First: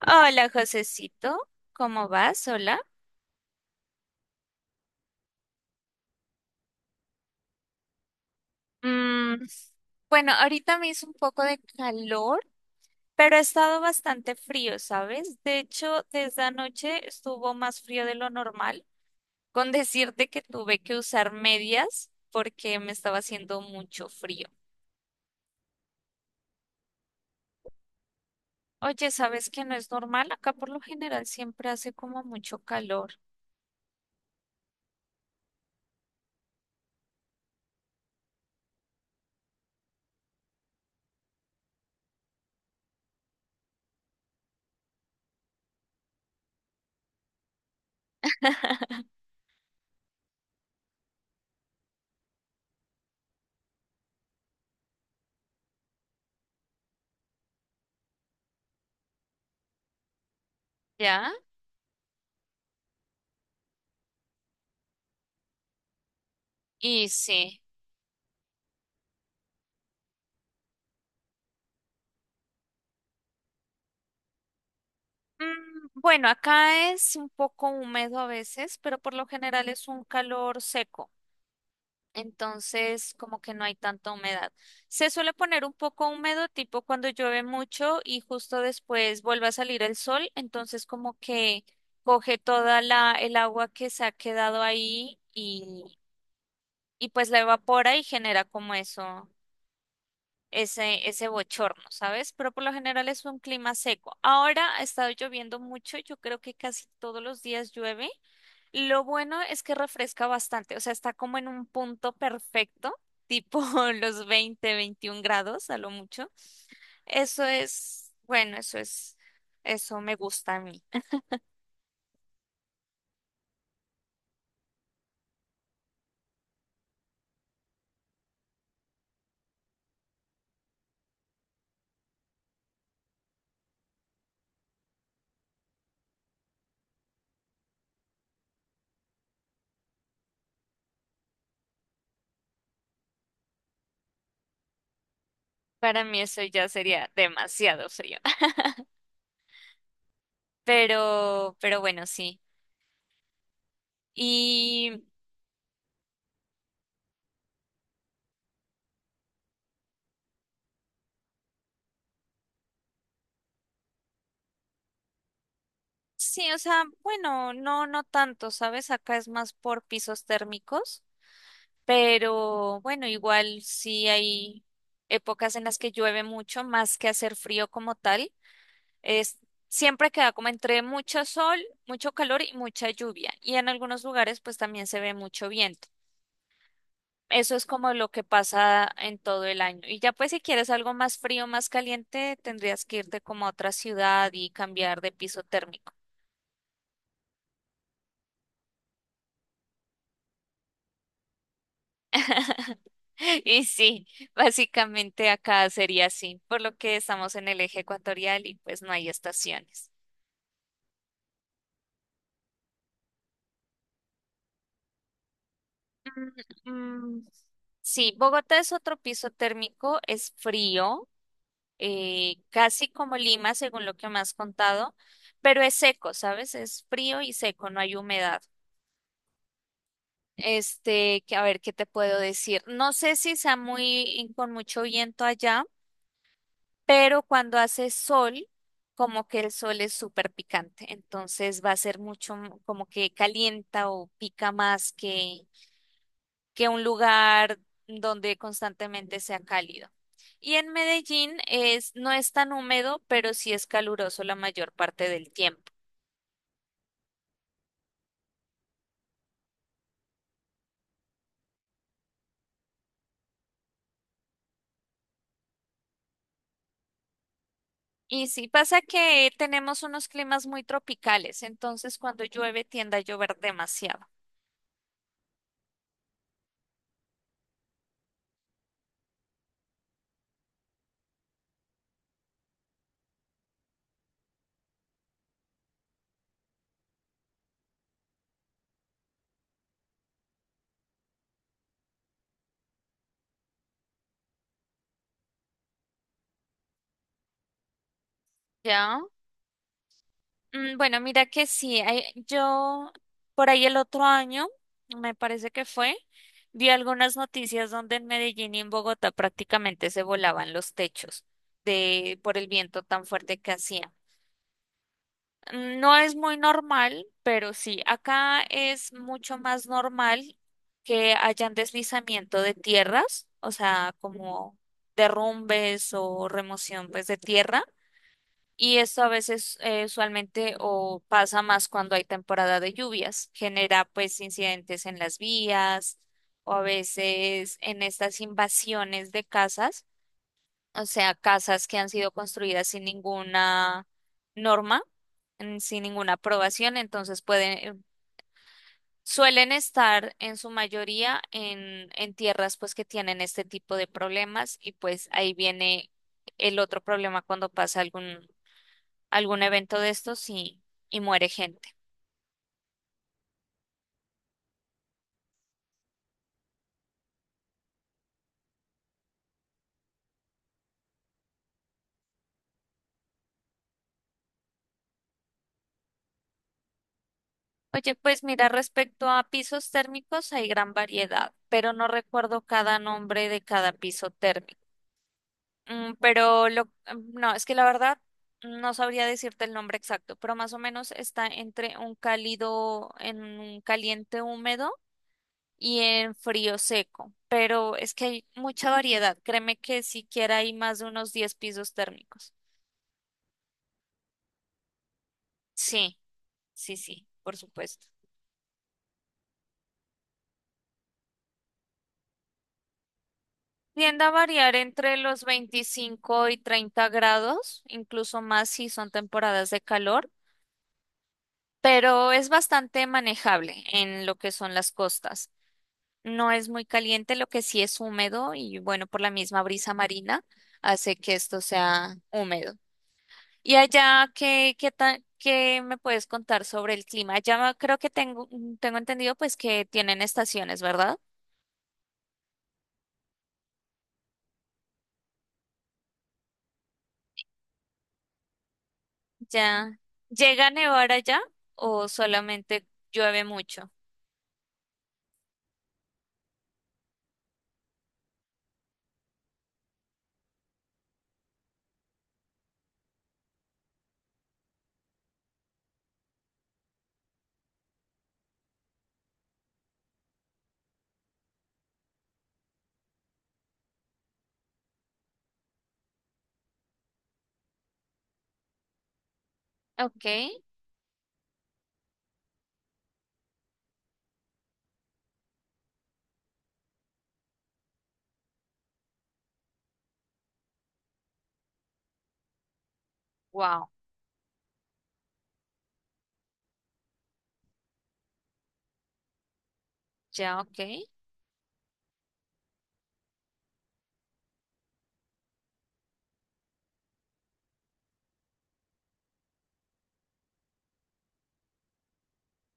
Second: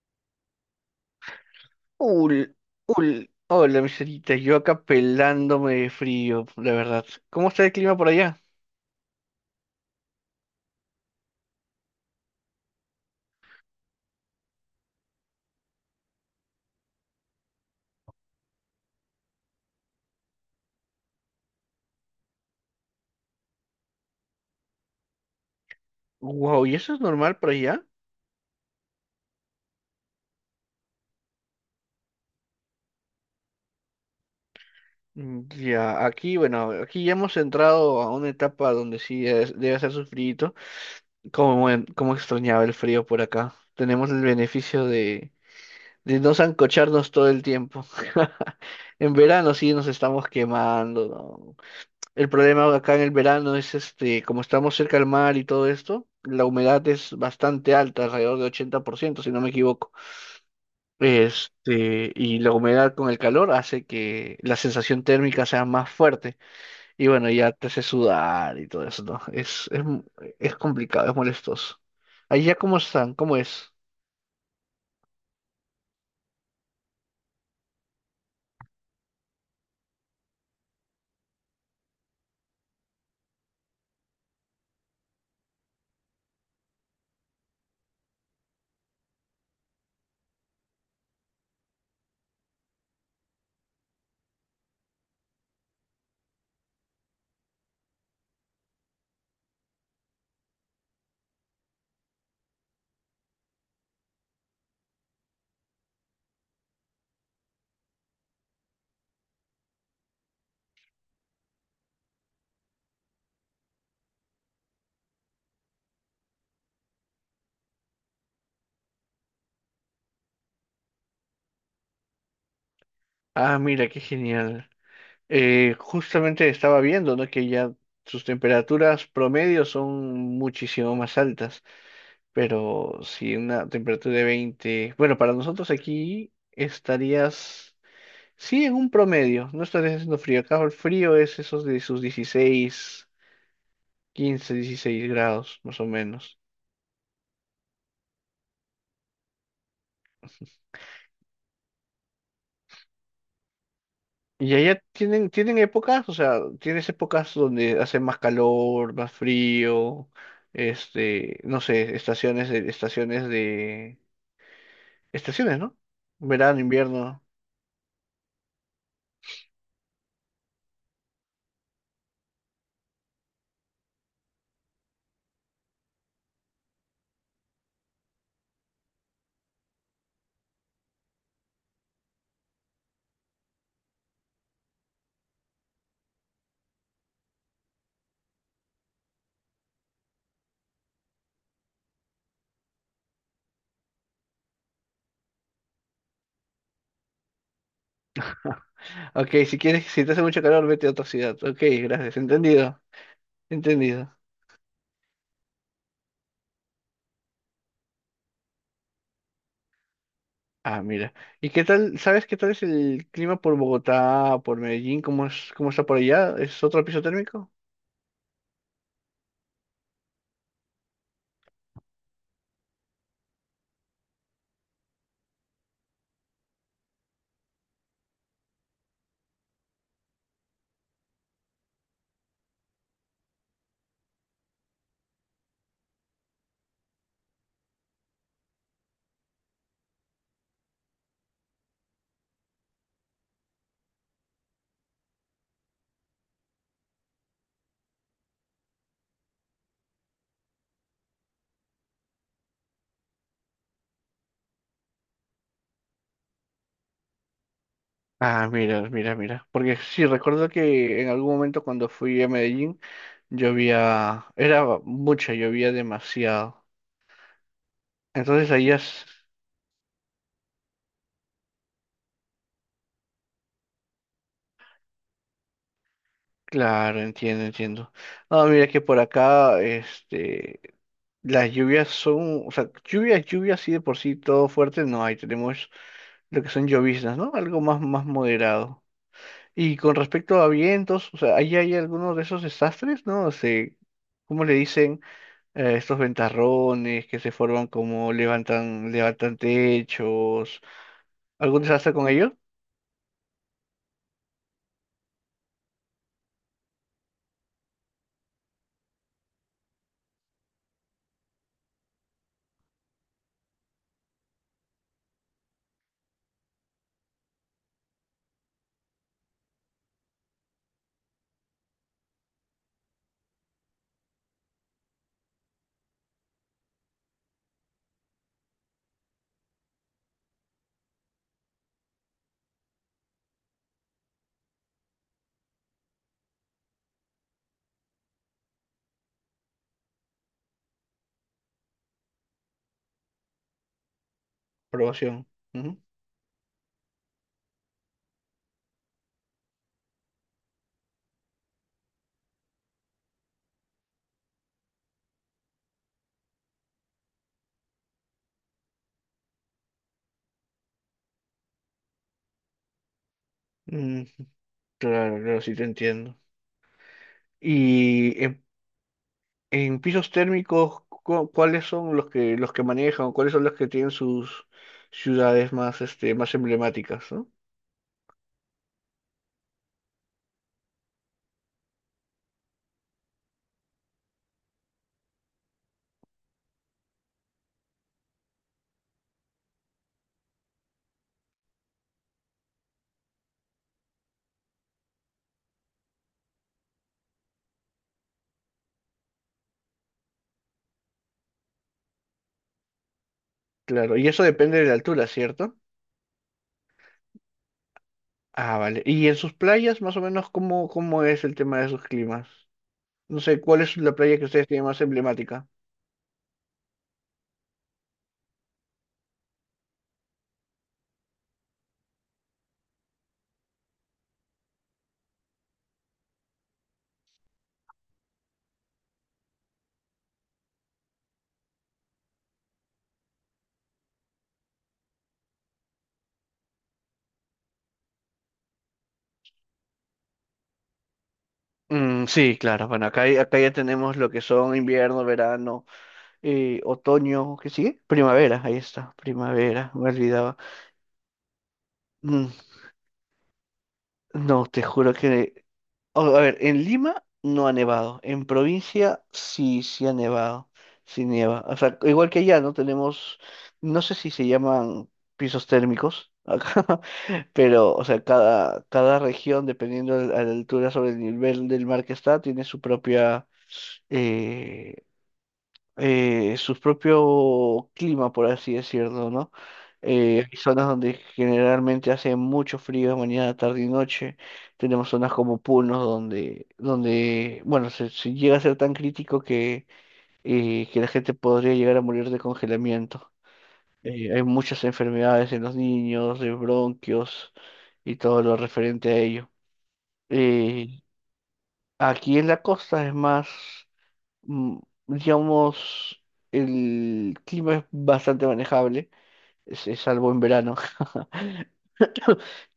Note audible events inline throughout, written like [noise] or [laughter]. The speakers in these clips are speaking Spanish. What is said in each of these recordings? Hola, Josecito, ¿cómo vas? Ul, Hola. ul, hola, miserita, yo acá pelándome de frío, la verdad. ¿Cómo está el clima por allá? Mm, bueno, ahorita me hizo un poco de calor, pero ha estado bastante frío, ¿sabes? De hecho, desde anoche estuvo más frío de lo normal, con decirte que tuve que usar medias porque me estaba haciendo mucho frío. Wow, ¿y eso es normal por allá? Oye, ¿sabes que no es normal? Acá por lo general siempre hace como mucho calor. Mm, ya, aquí, bueno, aquí ya hemos entrado a una etapa donde sí debe hacer su frío. Como extrañaba el frío por acá. Tenemos el beneficio de no sancocharnos todo el tiempo. [laughs] [laughs] En verano sí nos estamos quemando, ¿no? El problema acá en el verano es este, como estamos cerca al mar y todo esto, la humedad es bastante alta, alrededor de 80% si no me equivoco. ¿Ya? Este, y la humedad con el calor hace que la sensación térmica sea más fuerte. Y Y bueno, ya sí. te hace sudar y todo eso, ¿no? Es complicado, es molestoso. Allá cómo están, cómo es. Bueno, acá es un poco húmedo a veces, pero por lo general es un calor seco, entonces como que no hay tanta humedad. Se suele poner un poco húmedo, tipo cuando llueve mucho y justo después vuelve a salir el sol, entonces como que coge toda la, el agua que se ha quedado ahí y pues la evapora y genera como eso, ese bochorno, ¿sabes? Pero por lo general es un clima seco. Ahora ha estado lloviendo mucho, yo creo que casi todos los días llueve. Lo bueno es que refresca bastante, o sea, está como en un punto perfecto, tipo [laughs] los 20 21 grados a lo mucho. Eso es, bueno, eso me gusta a mí. Ah, mira, qué genial. Justamente estaba viendo, ¿no?, que ya sus temperaturas promedio son muchísimo más altas. Pero si una temperatura de 20, bueno, para nosotros aquí estarías, sí, en un promedio, no estarías haciendo frío. Acá el frío es esos de sus 16, 15, 16 grados, más [laughs] o Para mí menos. eso ya sería demasiado frío. [laughs] Pero bueno, sí. Y allá Y tienen, épocas, o sea, tienes épocas donde hace más calor, más frío, este, no sé, estaciones, ¿no? sí, o Verano, sea, invierno. bueno, no, no tanto, ¿sabes? Acá es más por pisos térmicos, pero bueno, igual sí hay épocas en las que llueve mucho, más que hacer frío como tal. Es, siempre queda como entre mucho sol, mucho calor y mucha lluvia. Y en algunos lugares pues también se ve mucho viento. Eso es como lo que pasa en todo el año. Y ya pues si quieres algo más frío, más caliente, tendrías que irte como a otra ciudad y cambiar de piso térmico. Ok, si quieres, si te hace mucho calor, vete a otra ciudad. Ok, gracias, entendido. [laughs] Y sí, Entendido. básicamente acá sería así, por lo que estamos en el eje ecuatorial y pues no hay estaciones. Ah, mira. ¿Y qué tal, sabes qué tal es el clima por Bogotá, por Medellín? ¿Cómo es, cómo está por allá? ¿Es otro piso Mm, mm, térmico? Sí, Bogotá es otro piso térmico, es frío, casi como Lima, según lo que me has contado, pero es seco, ¿sabes? Es frío y seco, no hay humedad. Este, que a ver, ¿qué te puedo decir? No sé si sea muy con mucho viento allá, pero cuando hace sol, como que el sol es súper picante, entonces va a ser mucho como que calienta o pica más que un lugar donde constantemente sea cálido. Y en Medellín no es tan húmedo, pero sí es caluroso la mayor parte del tiempo. Ah, mira, mira, mira. Porque sí, recuerdo que en algún momento cuando fui a Medellín llovía, era mucha, llovía demasiado. Y sí Entonces allá pasa es, que tenemos unos climas muy tropicales, entonces cuando llueve tiende a llover demasiado. claro, entiendo, entiendo. Ah, mira que por acá, este, las lluvias son, o sea, lluvias, lluvias, sí de por sí, todo fuerte no hay. Tenemos lo que son lloviznas, ¿no? Algo más, más moderado. Y con respecto a vientos, o sea, ahí hay algunos de esos desastres, ¿no? O sea, ¿cómo le dicen estos ventarrones que se forman como levantan, ¿Ya? levantan techos? Bueno, mira que ¿Algún sí, desastre con ellos? yo por ahí el otro año, me parece que fue, vi algunas noticias donde en Medellín y en Bogotá prácticamente se volaban los techos de por el viento tan fuerte que hacía. No es muy normal, pero sí, acá es mucho más normal que hayan deslizamiento de tierras, o sea, como derrumbes o remoción pues de tierra y esto a veces usualmente o pasa más cuando hay temporada de lluvias, genera pues incidentes en las vías o a veces en estas invasiones de casas, o sea, casas que han sido construidas sin ninguna norma, Probación. Ujú. sin ninguna aprobación, entonces pueden, suelen estar en su mayoría en tierras pues que tienen este tipo de problemas y pues ahí viene el otro problema cuando pasa algún evento de estos y muere gente. Mm, claro, claro, sí te entiendo. Y en, pisos térmicos, ¿cuáles son los que manejan o cuáles son los que tienen sus ciudades más más emblemáticas, ¿no? Oye, pues mira, respecto a pisos térmicos hay gran variedad, pero no recuerdo cada nombre de cada piso térmico. No, es que la verdad no sabría decirte el nombre exacto, pero más o menos está entre un cálido, en un caliente húmedo y en frío seco. Pero es que hay mucha variedad. Créeme que siquiera hay más de unos 10 pisos térmicos. Claro, y eso depende de la altura, ¿cierto? Sí, sí, sí, por supuesto. Ah, vale. ¿Y en sus playas, más o menos, cómo es el tema de sus climas? No sé, ¿cuál es la Tiende a playa que ustedes variar tienen más entre los emblemática? 25 y 30 grados, incluso más si son temporadas de calor, pero es bastante manejable en lo que son las costas. No es muy caliente, lo que sí es húmedo y bueno, por la misma brisa marina hace que esto sea húmedo. ¿Y allá qué, qué me puedes contar sobre el clima? Ya creo que tengo entendido pues que tienen estaciones, ¿verdad? Mm, sí, claro. Bueno, acá, acá ya tenemos lo que son invierno, verano, otoño, ¿qué sigue? Primavera, ahí está, primavera, Ya. me olvidaba. ¿Llega a nevar allá o Mm, solamente llueve mucho? no, te juro que... Oh, a ver, en Lima no ha nevado, en provincia sí, sí ha nevado, sí nieva. O sea, igual que allá, ¿no? Tenemos, no sé si se llaman pisos térmicos acá. Pero, o sea, cada, región, dependiendo de la altura sobre el nivel del mar que está, tiene su propia, eh, su propio clima, por así decirlo, ¿no? Ok, Hay zonas donde generalmente hace mucho frío, mañana, tarde y noche. Tenemos zonas como Puno, donde, bueno, se llega a ser tan crítico que la gente podría llegar a morir de congelamiento. wow, Hay muchas enfermedades en los niños, de bronquios y todo lo referente a ello. ya ok, Eh, Aquí en la costa es más, mm, digamos, el clima es bastante manejable, es salvo en verano, [laughs]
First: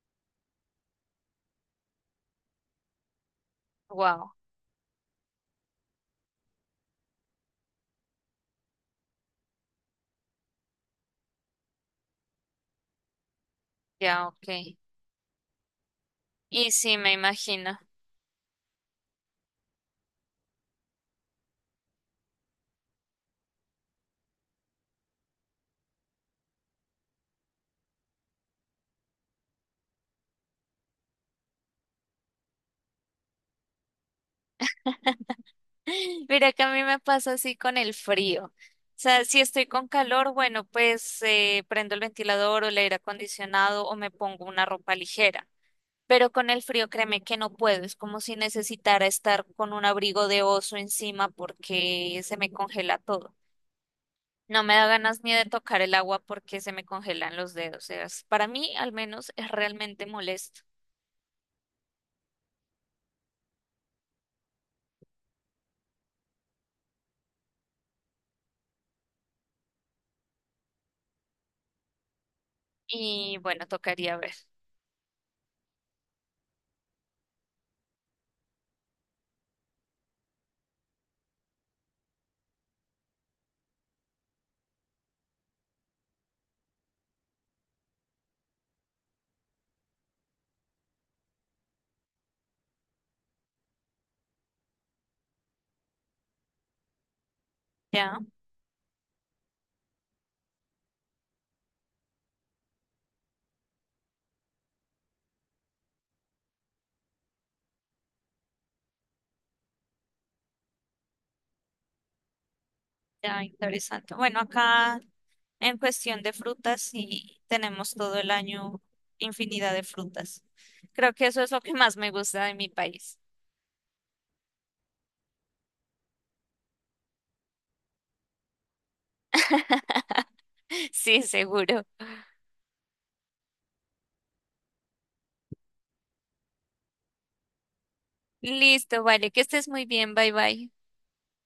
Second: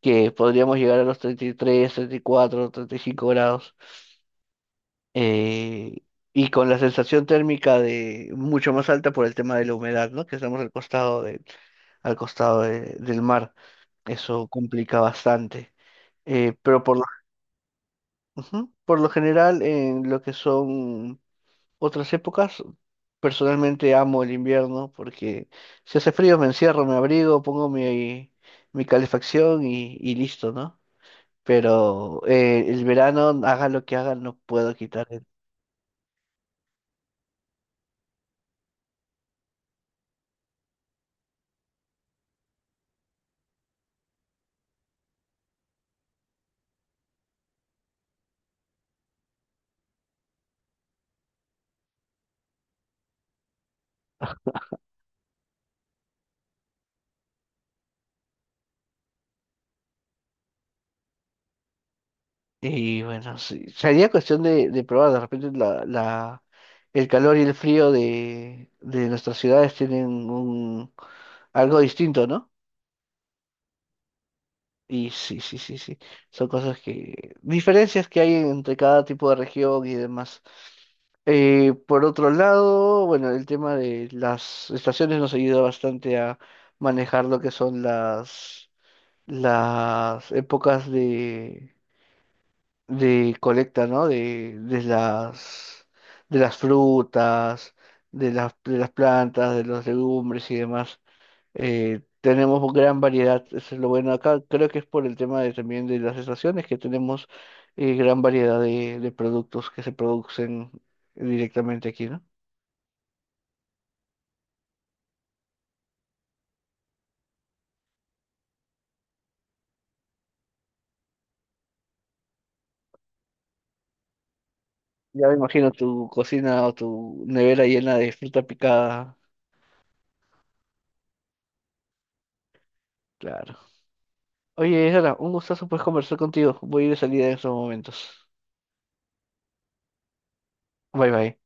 que podríamos llegar a los 30, treinta y tres, 34, 35 grados. wow, eh, y con la sensación térmica de mucho más alta por el tema de la humedad, ¿no? Que estamos al costado del, al costado del mar. ya ok. Eso complica bastante. Y Pero sí, me imagino. ujú, por lo general, en lo que son otras épocas, personalmente amo el invierno porque si hace frío me encierro, me abrigo, pongo mi, calefacción y listo, ¿no? Pero el verano, haga lo que haga, no puedo quitar. [laughs] Mira que a mí me pasa así con el frío. O sea, si estoy con calor, bueno, pues prendo el ventilador o el aire acondicionado o me pongo una ropa ligera. Pero con el frío, créeme que no puedo. Es como si necesitara estar con un abrigo de oso encima porque se me congela todo. No me da ganas ni de tocar el agua porque se me congelan los dedos. Es- para mí, al menos, es realmente molesto. Y bueno, sí, sería cuestión de, probar. De repente el calor y el frío de nuestras ciudades tienen algo distinto, ¿no? Y bueno, tocaría ver. Y sí, sí, sí, sí, son cosas diferencias que hay entre cada tipo de región y demás. Por otro lado, bueno, el tema de las estaciones nos ayuda bastante a manejar lo que son las, épocas de colecta, ¿no? De, de las frutas, Ya, de las plantas, de los legumbres y demás. Tenemos gran variedad, eso es lo bueno acá. Creo que es por el tema de, también de las estaciones que tenemos gran variedad de productos que se producen directamente aquí, ¿no? ya, interesante. Bueno, acá en cuestión de frutas, sí tenemos todo el año infinidad de frutas. Creo que eso es lo que más me gusta de mi país. Ya me imagino tu cocina o tu nevera llena de fruta picada. [laughs] Sí, seguro. Claro. Oye, Sara, un gustazo pues conversar contigo. Voy a ir de salida en estos momentos. Listo, vale, que estés muy bien. Bye bye. Bye bye.